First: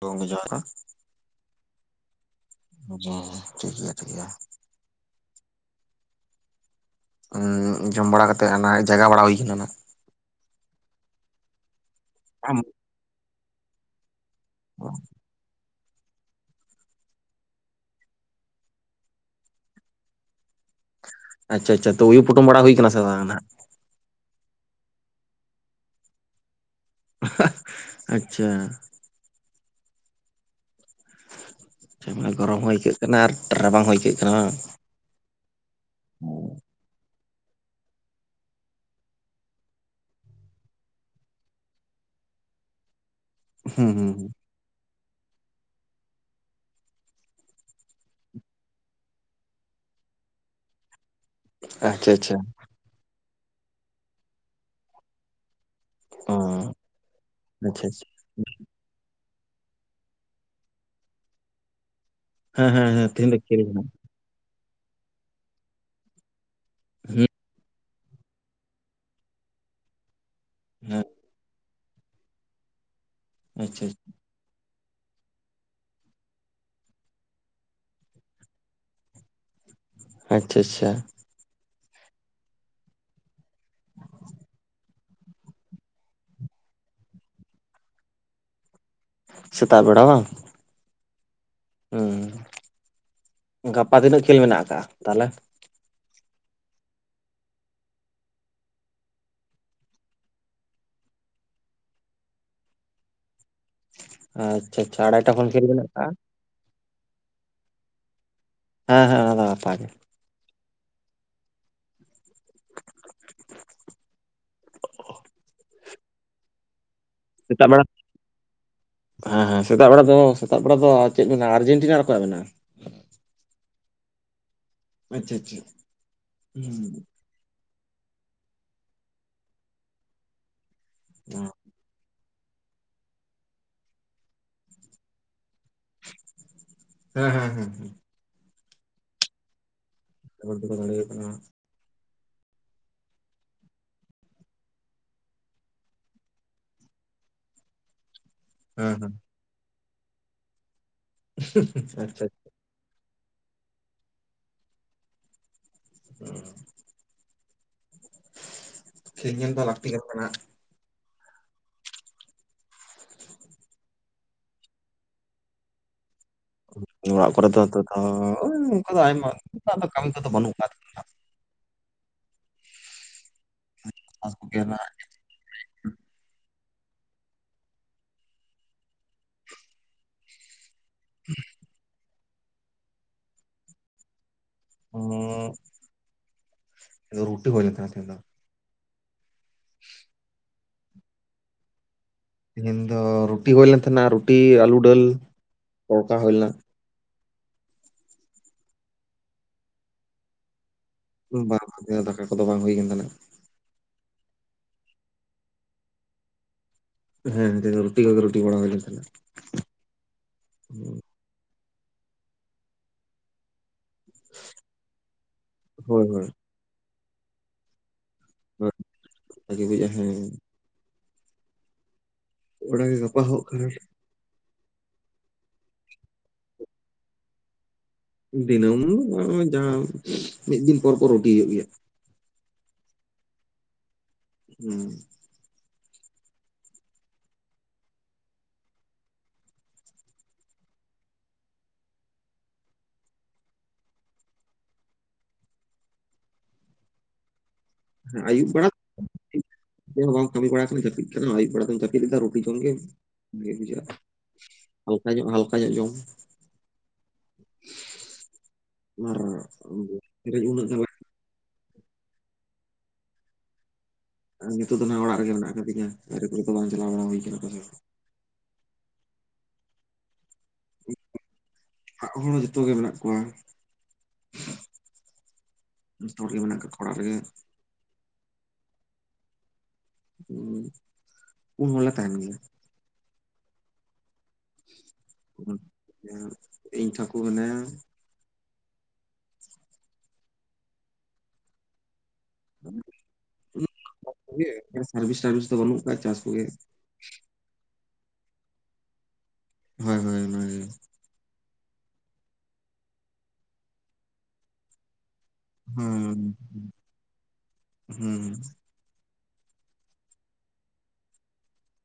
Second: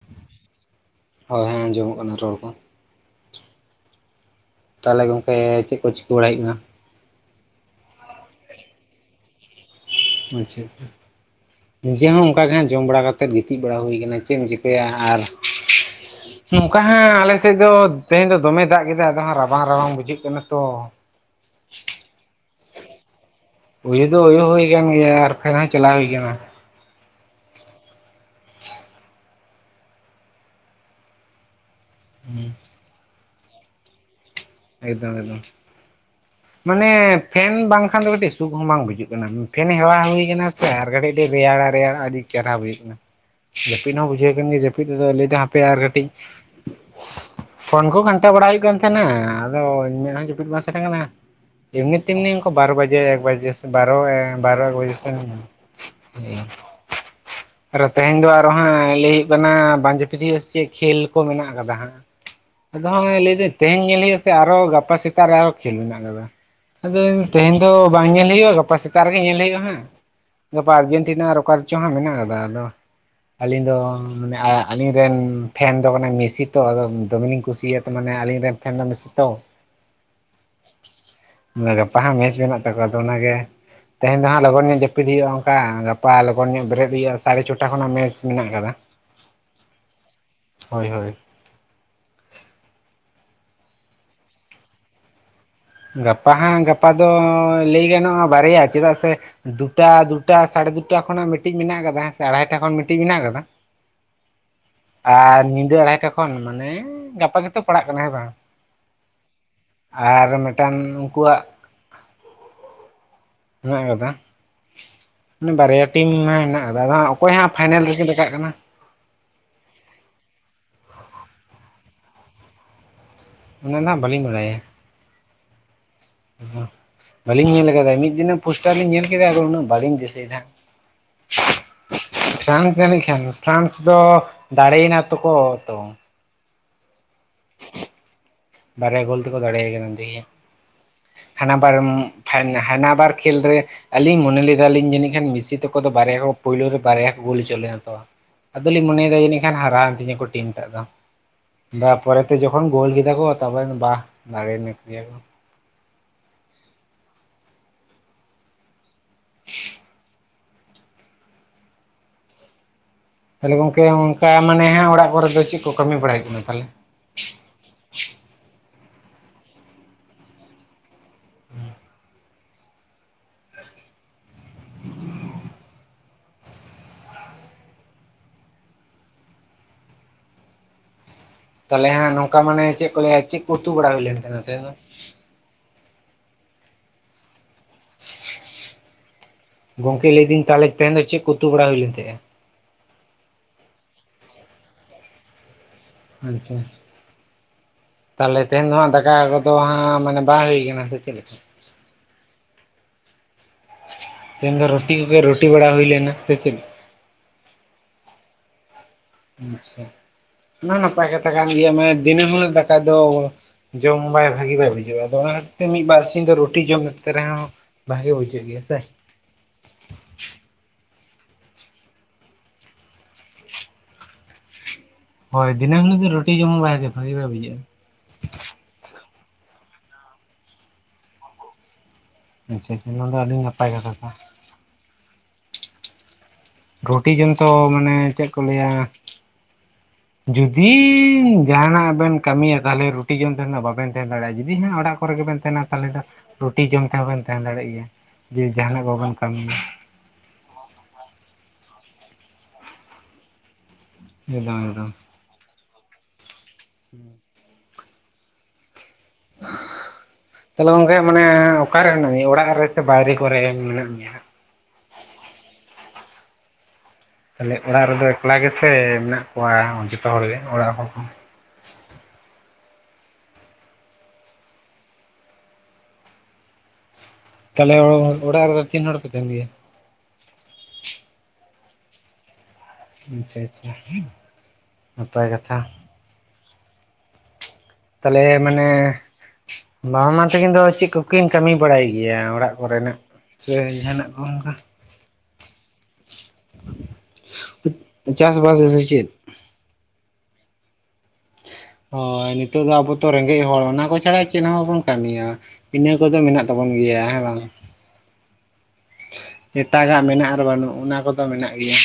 ᱜᱚᱝᱠᱮ ᱡᱚᱦᱟᱨ, ᱦᱳᱭ ᱦᱮᱸ ᱟᱸᱡᱚᱢᱚᱜ ᱠᱟᱱᱟ ᱨᱚᱲ ᱠᱚ ᱡᱚᱦᱟᱨ ᱪᱮᱫ ᱯᱮ ᱩᱛᱩ ᱠᱮᱜᱼᱟ? ᱛᱟᱦᱚᱞᱮ ᱜᱚᱝᱠᱮ ᱪᱮᱫ ᱠᱚ ᱪᱤᱠᱟᱹ ᱵᱟᱲᱟ ᱦᱚᱭᱩᱜ ᱠᱟᱱᱟ? ᱡᱚᱢ ᱵᱟᱲᱟ ᱠᱟᱛᱮᱫ ᱚᱱᱟ ᱡᱟᱜᱟ ᱵᱟᱲᱟ ᱦᱩᱭ ᱠᱟᱱᱟ ᱾ ᱟᱪᱪᱷᱟ, ᱱᱤᱡᱮ ᱦᱚᱸ ᱚᱱᱠᱟᱜ ᱜᱮ ᱦᱟᱸᱜ ᱡᱚᱢ ᱵᱟᱲᱟ ᱠᱟᱛᱮᱫ ᱜᱤᱛᱤᱡ ᱵᱟᱲᱟ ᱦᱩᱭ ᱟᱠᱟᱱᱟ ᱾ ᱪᱮᱫ ᱮᱢ ᱪᱤᱠᱟᱹᱭᱟ ᱟᱨᱼᱼ ᱱᱚᱝᱠᱟ ᱦᱟᱸ ᱟᱞᱮ ᱥᱮᱫ ᱫᱚ ᱛᱮᱦᱮᱧ ᱫᱚ ᱫᱚᱢᱮ ᱫᱟᱜ ᱠᱮᱫᱟ ᱟᱫᱚ ᱦᱟᱸᱜ ᱨᱟᱵᱟᱝ ᱨᱟᱵᱟᱝ ᱵᱩᱡᱟᱹᱜ ᱠᱟᱱᱟ ᱛᱚ ᱾ ᱟᱪᱪᱷᱟ ᱟᱪᱪᱷᱟ ᱛᱳ ᱳᱭᱩ ᱯᱚᱴᱢ ᱵᱟᱲᱟ ᱦᱩᱭ ᱠᱟᱱᱟ ᱥᱮ ᱵᱟᱝ ᱱᱟᱜ? ᱩᱭᱩ ᱫᱚ ᱩᱭᱩ ᱦᱩᱭ ᱟᱠᱟᱱ ᱜᱮᱭᱟ, ᱟᱨ ᱯᱷᱮᱱ ᱦᱚᱸ ᱪᱟᱞᱟᱣ ᱦᱩᱭ ᱟᱠᱟᱱᱟ ᱾ ᱟᱪᱪᱷᱟ ᱾ ᱟᱨ ᱜᱚᱨᱚᱢ ᱦᱚᱸ ᱟᱹᱭᱠᱟᱹᱜ ᱠᱟᱱᱟ ᱟᱨ ᱨᱟᱵᱟᱝ ᱦᱚᱸ ᱟᱹᱭᱠᱟᱹᱜ ᱠᱟᱱᱟ ᱵᱟᱝ ᱾ ᱮᱠᱫᱚᱢ ᱮᱠᱫᱚᱢ ᱾ ᱢᱟᱱᱮ ᱯᱷᱮᱱ ᱵᱟᱝᱠᱷᱟᱱ ᱫᱚ ᱠᱟᱹᱴᱤᱡ ᱥᱩᱠ ᱦᱚᱸ ᱵᱟᱝ ᱵᱩᱡᱩᱜ ᱠᱟᱱᱟ ᱯᱷᱮᱱᱮ ᱦᱮᱣᱟ ᱦᱩᱭᱠᱟᱱᱟ ᱾ ᱟᱨ ᱠᱟᱹᱴᱤᱡ ᱠᱟᱸᱴᱤᱢ ᱨᱮᱭᱟᱲᱟ ᱨᱮᱭᱟᱲ ᱟᱹᱰᱤ ᱪᱮᱦᱨᱟ ᱵᱩᱡᱟᱹᱜ ᱠᱟᱱᱟ ᱦᱩᱸ ᱡᱟᱹᱯᱤᱫ ᱦᱚᱸ ᱦᱩᱸ ᱵᱩᱡᱷᱟᱹᱣ ᱠᱟᱱ ᱜᱮᱭᱟ ᱡᱟᱹᱼᱼ ᱤᱧ ᱫᱟᱫᱟ ᱞᱟᱹᱭᱮᱫ ᱫᱚᱭ ᱦᱟᱯᱮ ᱟᱨ ᱠᱟᱹᱴᱤᱡ, ᱯᱷᱳᱱ ᱠᱚ ᱜᱷᱟᱱᱴᱟ ᱵᱟᱲᱟ ᱦᱩᱭᱩᱜ ᱠᱟᱱ ᱛᱟᱦᱮᱸᱱᱟ ᱾ ᱟᱫᱚ ᱢᱮᱫᱦᱟ ᱡᱟᱯᱤᱫ ᱵᱟᱝ ᱥᱮᱱᱟ ᱠᱟᱱᱟ ᱮᱢᱱᱤ ᱟᱪᱪᱷᱟ ᱛᱮᱢᱱᱤ ᱟᱪᱪᱷᱟ ᱩᱱ ᱵᱟᱨᱚ ᱵᱟᱡᱮ ᱮᱠ ᱵᱟᱡᱮᱼᱼ ᱵᱟᱨᱚ ᱮ ᱵᱟᱨᱚ ᱮᱠ ᱵᱟᱢᱮ ᱥᱮᱱᱼᱼ ᱚ ᱟᱪᱪᱷᱟ ᱟᱨᱳ ᱟᱪᱪᱷᱟ ᱛᱮᱦᱮᱧ ᱫᱚ ᱟᱨ ᱦᱟᱸᱜ ᱞᱤᱠ ᱾ ᱠᱟᱱᱟ ᱵᱟᱧᱡᱮᱯᱤᱫ ᱦᱩᱭᱩᱜᱼᱟ ᱥᱮ ᱪᱮᱫ ᱠᱷᱮᱞ ᱠᱚ ᱢᱮᱱᱟᱜ ᱟᱠᱟᱫᱟ ᱦᱟᱸᱜ, ᱦᱮᱸ ᱟᱫᱚ ᱦᱮᱸ ᱦᱮᱸ ᱱᱚᱜᱼᱚᱭ ᱛᱮᱦᱮᱧ ᱞᱟᱹᱭ ᱫᱚ ᱮᱫᱟᱭ ᱠᱷᱮᱞ ᱢᱮᱱᱟᱜᱼᱟ ᱛᱮᱦᱮᱧ ᱞᱟᱹᱭᱼᱼ ᱟᱨᱚ ᱜᱟᱯᱟ ᱥᱮᱛᱟᱜ ᱨᱮ ᱟᱨᱚ ᱠᱷᱮᱞ ᱢᱮᱱᱟᱜ ᱟᱠᱟᱫᱟ ᱾ ᱦᱩᱸ ᱟᱫᱚᱧ ᱛᱮᱦᱮᱧ ᱫᱚᱼᱼ ᱵᱟᱝ ᱧᱮᱞ ᱦᱩᱭᱩᱜᱼᱟ ᱱᱟᱜ ᱜᱟᱯᱟ ᱥᱮᱛᱟᱜ ᱨᱮᱜᱮ ᱧᱮᱞ ᱦᱩᱭᱜᱼᱟ ᱦᱟᱸᱜ, ᱜᱟᱯᱟ ᱦᱮᱸ ᱟᱨᱡᱮᱱᱴᱤᱱᱟ ᱟᱨ ᱚᱠᱟᱼᱼ ᱡᱟᱦᱟ ᱢᱮᱱᱟᱜ ᱟᱠᱟᱫᱟ ᱟᱫᱚ ᱟᱹᱞᱤᱧ ᱫᱚ ᱟᱪᱪᱷᱟ ᱢᱟᱱᱮ ᱟᱭᱟᱜᱼᱼ ᱟᱹᱞᱤᱧ ᱨᱮᱱ ᱯᱷᱮᱱ ᱫᱚ ᱠᱟᱱᱟᱭ ᱢᱮᱥᱤ ᱛᱚ, ᱟᱫᱚ ᱫᱚᱢᱮᱞᱤᱧ ᱠᱩᱥᱤᱭᱟ ᱢᱟᱱᱮ ᱟᱹᱞᱤᱧ ᱨᱮᱱ ᱯᱷᱮᱱ ᱫᱚ ᱢᱮᱥᱤ ᱾ ᱛᱚ ᱾ ᱟᱪᱪᱷᱟ ᱟᱪᱪᱷᱟ᱾ ᱜᱟᱯᱟ ᱦᱟᱸᱜ ᱢᱮᱪ ᱢᱮᱱᱟᱜ ᱛᱟᱠᱚᱣᱟ ᱟᱫᱚ ᱚᱱᱟᱜᱮ᱾ ᱛᱮᱦᱮᱧ ᱫᱚ ᱦᱟᱸᱜ ᱞᱚᱜᱚᱱ ᱧᱚᱜ ᱡᱟᱹᱯᱤᱫ ᱦᱩᱭᱩᱜᱼᱟ, ᱚᱱᱠᱟ ᱜᱟᱯᱟ ᱞᱚᱜᱚᱱ ᱧᱚᱜ ᱵᱮᱨᱮᱫ ᱦᱩᱭᱩᱜᱼᱟ ᱥᱟᱲᱮ ᱪᱷᱚᱴᱟ ᱠᱷᱚᱱᱟᱜ ᱢᱮᱪ ᱢᱮᱱᱟᱜ ᱠᱟᱫᱟ᱾ ᱥᱮᱛᱟᱜ ᱵᱮᱲᱟ ᱵᱟᱝ? ᱦᱳᱭ ᱦᱳᱭ᱾ ᱦᱮᱸ, ᱜᱟᱯᱟ ᱛᱤᱱᱟᱹᱜ ᱠᱷᱮᱞ ᱢᱮᱱᱟᱜ ᱠᱟᱫᱟ ᱛᱟᱦᱞᱮ? ᱜᱟᱯᱟ ᱦᱟᱸᱜ ᱜᱟᱯᱟ ᱫᱚ ᱞᱟᱹᱭ ᱜᱟᱱᱚᱜᱼᱟ ᱵᱟᱨᱭᱟ ᱪᱮᱫᱟᱜ ᱥᱮ ᱫᱩᱴᱟ ᱫᱩᱴᱟ ᱥᱟᱲᱮ ᱫᱩᱴᱟ ᱠᱷᱚᱱᱟᱜ ᱢᱤᱫᱴᱤᱡ ᱢᱮᱱᱟᱜ ᱠᱟᱫᱟ ᱦᱮᱸ ᱥᱮ ᱟᱲᱟᱭᱴᱟ ᱠᱷᱚᱱ ᱢᱤᱫᱴᱤᱡ ᱢᱮᱱᱟᱜ ᱠᱟᱫᱟ᱾ ᱟᱪᱪᱷᱟ ᱟᱪᱪᱷᱟ ᱟᱲᱟᱭᱴᱟ ᱟᱨ ᱠᱷᱚᱱ ᱠᱷᱮᱞ ᱧᱤᱫᱟᱹ ᱢᱮᱱᱟᱜ ᱟᱲᱟᱭᱴᱟ ᱟᱠᱟᱜᱼᱟ ᱠᱷᱚᱱ, ᱢᱟᱱᱮ ᱜᱟᱯᱟ ᱜᱮᱛᱚ ᱯᱟᱲᱟᱜ ᱠᱟᱱᱟ ᱦᱮᱸ ᱵᱟᱝ? ᱦᱮᱸ ᱦᱮᱸ ᱚᱱᱟ ᱫᱚ ᱜᱟᱯᱟᱜᱮ ᱾ ᱟᱨ ᱢᱤᱴᱟᱱ ᱩᱱᱠᱩᱣᱟᱜ [inaudible] ᱦᱮᱱᱟᱜ ᱠᱟᱫᱟ ᱵᱟᱨᱭᱟ ᱴᱤᱢ ᱦᱮᱱᱟᱜ ᱟᱠᱟᱫᱟ ᱚᱠᱚᱭ ᱦᱟᱸᱜ ᱥᱮᱛᱟᱜ ᱵᱮᱲᱟ ᱯᱷᱟᱭᱱᱮᱞ ᱨᱮᱠᱤᱱ ᱨᱟᱠᱟᱵ ᱠᱟᱱᱟ᱾ ᱦᱮᱸ, ᱥᱮᱛᱟᱜ ᱵᱮᱲᱟ ᱫᱚ ᱥᱮᱛᱟᱜ ᱵᱮᱲᱟ ᱫᱚ ᱪᱮᱫ ᱢᱮᱱᱟᱜᱼᱟ ᱟᱨᱡᱮᱱᱴᱤᱱᱟ ᱟᱨ ᱚᱠᱚᱭᱟᱜ ᱢᱮᱱᱟᱜᱼᱟ? ᱚᱱᱟ ᱫᱚ ᱦᱟᱜ ᱵᱟᱞᱤᱧ ᱵᱟᱲᱟᱭᱟ᱾ ᱟᱪᱪᱷᱟ ᱟᱪᱪᱷᱟ, ᱦᱩᱸ᱾ ᱵᱟᱞᱤᱧ ᱧᱮᱞ ᱠᱟᱫᱟ ᱢᱤᱫ ᱫᱤᱱ ᱯᱳᱥᱴᱟᱨᱞᱤᱧ ᱧᱮᱞ ᱠᱮᱫᱟ ᱟᱫᱚ ᱩᱱᱟᱹᱜ ᱵᱟᱞᱤᱧ ᱫᱤᱥᱟᱹᱭᱮᱫᱟ᱾ ᱚ᱾ ᱯᱷᱨᱟᱱᱥ ᱡᱟᱹᱱᱤᱡ ᱠᱷᱟᱱ ᱯᱷᱨᱟᱱᱥ ᱫᱚ ᱫᱟᱲᱮᱭᱮᱱᱟ ᱛᱚᱠᱚ ᱛᱚ ᱦᱮᱸ ᱦᱮᱸ ᱦᱮᱸ ᱦᱮᱸ᱾ ᱵᱟᱨᱭᱟ ᱜᱳᱞ ᱛᱮᱠᱚ ᱫᱟᱲᱮᱭ ᱠᱟᱱᱟ, ᱫᱤᱭᱮ ᱜᱳᱞ‌ ᱛᱮᱠᱚ ᱫᱟᱲᱮᱭ ᱠᱟᱱᱟ᱾ ᱵᱟᱝ ᱯᱷᱟᱭ ᱦᱟᱱᱟ ᱵᱟᱨ ᱠᱷᱮᱞ ᱨᱮ ᱟᱞᱤᱧ ᱢᱚᱱᱮ ᱞᱮᱫᱟᱟᱞᱤᱧ ᱡᱟᱹᱱᱤᱡ ᱠᱷᱟᱱ ᱢᱤᱥᱤ ᱛᱟᱠᱚ ᱫᱚ ᱵᱟᱨᱭᱟ ᱯᱳᱭᱞᱳ ᱨᱮ ᱵᱟᱨᱭᱟ ᱠᱚ ᱜᱳᱞ ᱦᱚᱪᱚ ᱞᱮᱠ-ᱟ ᱠᱚ᱾ ᱟᱫᱚᱞᱤᱧ ᱦᱮᱸ ᱦᱮᱸ ᱢᱚᱱᱮᱭᱮᱫᱟ ᱡᱟᱹᱱᱤᱡ ᱠᱷᱟᱱ ᱦᱟᱨᱟᱣᱮᱱ ᱛᱤᱧᱟ ᱠᱚ ᱴᱤᱢ ᱴᱟᱜ ᱫᱚ ᱛᱟᱨ ᱯᱚᱨᱮ ᱟᱪᱪᱷᱟ ᱛᱮ ᱡᱚᱠ ᱛᱚᱠᱷᱚᱱ ᱜᱳᱞ ᱠᱮᱫᱟ ᱠᱚ ᱛᱟᱯᱚᱨᱮ ᱵᱟᱦ ᱫᱟᱲᱮᱭᱮᱱ ᱜᱮᱭᱟᱠᱚ᱾ ᱠᱷᱮᱞ ᱧᱮᱞ ᱫᱚ ᱞᱟᱹᱠᱛᱤ ᱜᱮ ᱠᱟᱱᱟ᱾ ᱛᱟᱦᱚᱞᱮ ᱜᱚᱝᱠᱮ ᱚᱱᱠᱟ ᱢᱟᱱᱮ ᱦᱟᱸᱜ ᱚᱲᱟᱜ ᱠᱚᱨᱮ ᱫᱚ ᱪᱮᱫ ᱠᱚ ᱠᱟᱹᱢᱤ ᱵᱟᱲᱟᱭ ᱦᱩᱭᱩᱜ ᱠᱟᱱᱟ ᱛᱟᱦᱚᱞᱮ? ᱚᱲᱟᱜ ᱠᱚᱨᱮ ᱫᱚ ᱱᱤᱛᱚᱜ ᱫᱚ ᱳ ᱚᱱᱠᱟ ᱫᱚ ᱟᱭᱢᱟ ᱫᱚ ᱠᱟᱹᱢᱤ ᱠᱚᱫᱚ ᱵᱟᱹᱱᱩᱜ ᱟᱠᱟᱣ [unintelligible] ᱦᱮᱸ᱾ ᱛᱟᱦᱚᱞᱮ ᱦᱟᱸᱜ ᱱᱚᱝᱠᱟ ᱢᱟᱱᱮ ᱪᱮᱫ ᱠᱚ ᱞᱟᱹᱭᱟ ᱪᱮᱫ ᱠᱚ ᱩᱛᱩ ᱵᱟᱲᱟ ᱦᱩᱭ ᱞᱮᱱᱟ ᱛᱟᱦᱮᱧ ᱫᱚ ᱩᱸ ᱨᱩᱴᱤ ᱦᱩᱭ ᱞᱮᱱ ᱛᱟᱦᱮ ᱛᱮᱦᱮᱧ ᱫᱚ᱾ ᱜᱚᱝᱠᱮ ᱞᱟᱹᱭᱫᱟᱹᱧ ᱛᱟᱦᱚᱞᱮ ᱛᱮᱦᱮᱧ ᱫᱚ ᱪᱮᱫ ᱠᱚ ᱩᱛᱩ ᱵᱟᱲᱟ ᱦᱩᱭ ᱞᱮᱱ ᱛᱟᱦᱮᱸᱜᱼᱟ? ᱛᱮᱦᱮᱧ ᱫᱚ ᱨᱩᱴᱤ ᱦᱩᱭ ᱞᱮᱱ ᱛᱟᱦᱮᱱᱟ ᱨᱩᱴᱤ ᱟᱹᱞᱩ ᱰᱟᱹᱞ᱾ ᱛᱚᱲᱠᱟ ᱦᱩᱭ ᱞᱮᱱᱟ ᱟᱪᱪᱷᱟ, ᱛᱟᱦᱚᱞᱮ ᱛᱮᱦᱮᱧ ᱫᱚ ᱦᱟᱸᱜ ᱫᱟᱠᱟ ᱠᱚᱫᱚ ᱦᱟᱸᱜ ᱢᱟᱱᱮ ᱵᱟᱝ ᱦᱩᱭ ᱠᱟᱱᱟ ᱥᱮ ᱪᱮ ᱵᱟᱝ ᱫᱟᱠᱟ ᱠᱚᱫᱚ ᱵᱟᱝ ᱦᱩᱭ ᱠᱟᱱ ᱛᱟᱞᱮᱭᱟ ᱾ ᱛᱮᱦᱮᱧ ᱫᱚ ᱨᱩᱴᱤ ᱠᱚᱜᱮ ᱨᱩᱴᱤ ᱵᱟᱲᱟ ᱦᱩᱭ ᱞᱮᱱᱟ ᱥᱮ ᱪᱮᱫ? ᱦᱮᱸ ᱨᱩᱴᱤ ᱠᱚᱜᱮ ᱨᱩᱴᱤ ᱵᱚᱲᱟ ᱦᱩᱭ ᱞᱮᱱ ᱛᱟᱦᱮᱱ᱾ ᱟᱪᱪᱷᱟ᱾ ᱚᱱᱟ ᱦᱚ ᱱᱟᱯᱟᱭ ᱠᱟ ᱛᱷᱟ ᱠᱟᱱ ᱜᱮᱭᱟ ᱢᱟᱱᱮ ᱫᱤᱱᱟᱹᱢ ᱦᱤᱞᱚᱜ ᱫᱟᱠᱟ ᱫᱚ ᱡᱚᱢ ᱵᱟᱭ ᱵᱷᱟᱹᱜᱤ ᱵᱟᱭ ᱧᱚᱜ ᱵᱩᱡᱷᱟᱹᱜᱼᱟ, ᱟᱫᱚ ᱚᱱᱟ ᱠᱷᱟᱹᱛᱤᱨ ᱛᱮ ᱢᱤᱫ ᱵᱟᱨ ᱦᱳᱭ ᱥᱤᱧ ᱦᱳᱭ ᱫᱚ ᱨᱩᱴᱤ ᱡᱚᱢᱛᱮ ᱨᱮᱦᱚᱸ ᱵᱷᱟᱜᱤ ᱵᱩᱡᱷ ᱡᱷᱟᱹᱜ ᱜᱮᱭᱟ ᱥᱮ᱾ ᱵᱷᱟᱜᱤ ᱵᱩᱡᱷᱟᱹᱜᱼᱟ ᱦᱮᱸ, ᱚᱲᱟᱜ ᱜᱮ ᱜᱟᱯᱟ ᱦᱚᱜ ᱠᱷᱟᱱ᱾ ᱦᱳᱭ ᱫᱤᱱᱟᱹᱢ ᱦᱤᱞᱳ ᱜᱮ ᱨᱩᱴᱤ ᱡᱚᱢ ᱦᱚᱸ ᱵᱷᱟᱜᱮ ᱵᱟᱭ ᱵᱩᱡᱟᱹᱜᱼᱟ᱾ ᱫᱤᱱᱟᱹᱢ ᱱᱚᱜᱼᱚᱭ ᱡᱟᱦᱟᱸ ᱢᱤᱫ ᱫᱤᱱ ᱯᱚᱨ ᱯᱚᱨ ᱨᱩᱴᱤ ᱦᱩᱭᱩᱜ ᱜᱮᱭᱟ᱾ ᱟᱪᱪᱷᱟ ᱟᱪᱪᱷᱟ ᱱᱚᱣᱟ ᱫᱚ ᱟᱹᱰᱤ ᱱᱟᱯᱟᱭ ᱠᱟᱛᱷᱟ ᱠᱟᱱ, ᱦᱩᱸ, ᱨᱩᱴᱤ ᱡᱚᱢ ᱛᱚ ᱢᱟᱱᱮ ᱪᱮᱫ ᱠᱚ ᱞᱟᱹᱭᱟ? ᱡᱩᱫᱤ ᱡᱟᱦᱟᱱᱟᱜ ᱵᱮᱱ ᱠᱟᱹᱢᱤᱭᱟ ᱛᱟᱦᱚᱞᱮ ᱨᱩᱴᱤ ᱡᱚᱢ ᱛᱟᱦᱮᱱ ᱫᱚ ᱵᱟᱵᱮᱱ ᱛᱟᱦᱮᱸᱱ ᱫᱟᱲᱮᱭᱟᱜᱼᱟ, ᱡᱩᱫᱤ ᱦᱟᱸᱜ ᱚᱲᱟᱜ ᱠᱚᱨᱮ ᱜᱮᱵᱮᱱ ᱛᱟᱦᱮᱱᱟ ᱛᱟᱦᱚᱞᱮ ᱫᱚ ᱨᱩᱴᱤ ᱡᱚᱢ ᱛᱮᱦᱚᱸᱵᱮᱱ ᱛᱟᱦᱮᱸᱱ ᱫᱟᱲᱮᱭᱟᱜ ᱜᱮᱭᱟ, ᱦᱮᱸ ᱡᱮ ᱟᱹᱭᱩᱵ ᱵᱮᱲᱟ ᱡᱟᱦᱟᱱᱟᱜ ᱵᱟᱵᱮᱱ ᱠᱟᱹᱢᱤᱭᱟ᱾ ᱪᱮᱫ ᱦᱚᱸ ᱵᱟᱢ ᱠᱟᱹᱢᱤ ᱵᱟᱲᱟᱣ ᱟᱠᱟᱫᱟ ᱟᱭᱩᱵ ᱵᱮᱲᱟ ᱫᱚ ᱨᱩᱴᱤ ᱡᱚᱢ ᱜᱮ ᱵᱷᱟᱹᱜᱤ ᱵᱩᱡᱷᱟᱜᱼᱟ᱾ ᱮᱠᱫᱚᱢ ᱦᱟᱞᱠᱟ ᱧᱚᱜ ᱦᱟᱞᱠᱟ ᱧᱚᱜ ᱡᱚᱢ, ᱦᱩᱸ, ᱟᱨ ᱯᱮᱨᱮᱡ ᱩᱱᱟᱹᱜ ᱛᱟᱦᱚᱞᱮ ᱞᱟᱪ ᱜᱚᱝᱠᱮ ᱢᱟᱱᱮ ᱚᱠᱟᱨᱮ ᱢᱮᱱᱟᱜ ᱢᱮᱭᱟ ᱚᱲᱟᱜ ᱨᱮ ᱥᱮ ᱵᱟᱭᱨᱮ ᱠᱚᱨᱮ ᱢᱮᱱᱟᱜ ᱢᱮᱭᱟ ᱦᱟᱸᱜ? ᱱᱤᱛᱚᱜ ᱫᱚ ᱱᱟᱜ ᱚᱲᱟᱜ ᱨᱮ ᱢᱮᱱᱟᱜ ᱟᱠᱟ ᱫᱤᱧᱟᱹ ᱵᱟᱦᱨᱮ ᱠᱚᱨᱮ ᱫᱚ ᱵᱟᱝ ᱪᱟᱞᱟᱣ ᱵᱟᱲᱟ ᱦᱩᱭ ᱟᱠᱟᱱᱟ᱾ ᱛᱟᱦᱞᱮ ᱚᱲᱟᱜ ᱨᱮᱫᱚ ᱮᱠᱞᱟ ᱜᱮᱥᱮ ᱢᱮᱱᱟᱜ ᱠᱚᱣᱟ ᱡᱚᱛᱚ ᱦᱚᱲ ᱜᱮ ᱚᱲᱟᱜ ᱦᱚᱲ ᱠᱚ? ᱚᱲᱟᱜ ᱦᱚᱲ ᱦᱚᱸ ᱡᱚᱛᱚᱜᱮ ᱢᱮᱱᱟᱜ ᱠᱚᱣᱟ᱾ ᱡᱚᱛᱚ ᱦᱚᱲ ᱜᱮ ᱢᱮᱱᱟᱜ ᱠᱟ ᱚᱲᱟᱜ ᱨᱮᱜᱮ᱾ ᱛᱟᱦᱞᱮ ᱚᱻ ᱚᱲᱟᱜᱨᱮ ᱫᱚ ᱛᱤᱱ ᱦᱚᱲ ᱯᱮ ᱛᱟᱦᱮᱱ ᱜᱮᱭᱟ? ᱦᱩᱸ, ᱯᱩᱱ ᱦᱚᱲᱞᱮ ᱛᱟᱦᱮᱱ ᱜᱮᱭᱟ᱾ ᱟᱪᱪᱷᱟ ᱟᱪᱪᱷᱟ᱾ ᱱᱟᱯᱟᱭ ᱠᱟᱛᱷᱟ [unintelligible] ᱤᱧ ᱴᱟᱹᱠᱩ ᱢᱮᱱᱟᱭᱟ᱾ ᱛᱟᱦᱚᱞᱮ ᱢᱟᱱᱮ ᱵᱟ ᱢᱟ ᱛᱟᱹᱠᱤᱱ ᱫᱚ ᱪᱮᱫ ᱠᱚᱠᱤᱱ ᱠᱟᱹᱢᱤ ᱵᱟᱲᱟᱭ ᱜᱮᱭᱟ ᱚᱲᱟᱜ ᱯᱚᱨᱮᱱᱟᱜ? ᱥᱮ ᱡᱟᱦᱟᱸᱱᱟᱜ ᱠᱚᱦᱚ ᱚᱱᱠᱟ? ᱥᱟᱨᱵᱷᱤᱥ ᱴᱟᱨᱵᱷᱤᱥ ᱫᱚ ᱵᱟᱹᱱᱩᱜ ᱟᱠᱟᱜᱼᱟ ᱪᱟᱥ ᱠᱚᱜᱮ᱾ ᱪᱟᱥ ᱵᱟᱥ ᱜᱮ ᱥᱮ ᱪᱮᱫ? ᱦᱳᱭ ᱦᱳᱭ ᱦᱳᱭ, ᱦᱳᱭ, ᱱᱤᱛᱚᱜ ᱫᱚ ᱟᱵᱚ ᱛᱚ ᱨᱮᱸᱜᱮᱡ ᱦᱚᱲ ᱚᱱᱟ ᱠᱚ ᱪᱷᱟᱲᱟ ᱪᱮᱫ ᱦᱚᱸ ᱵᱟᱵᱚᱱ ᱠᱟᱹᱢᱤᱭᱟ᱾ ᱤᱱᱟᱹ ᱠᱚᱫᱚ ᱦᱩᱸ ᱢᱮᱱᱟᱜ ᱛᱟᱵᱚᱱ ᱜᱮᱭᱟ ᱦᱮᱸ ᱵᱟᱝ᱾ ᱦᱩᱸ ᱮᱴᱟᱜᱟᱜ ᱢᱮᱱᱟᱜ ᱟᱨ ᱵᱟᱹᱱᱩᱜ ᱚᱱᱟ ᱠᱚᱫᱚ ᱢᱮᱱᱟᱜ ᱜᱮᱭᱟ᱾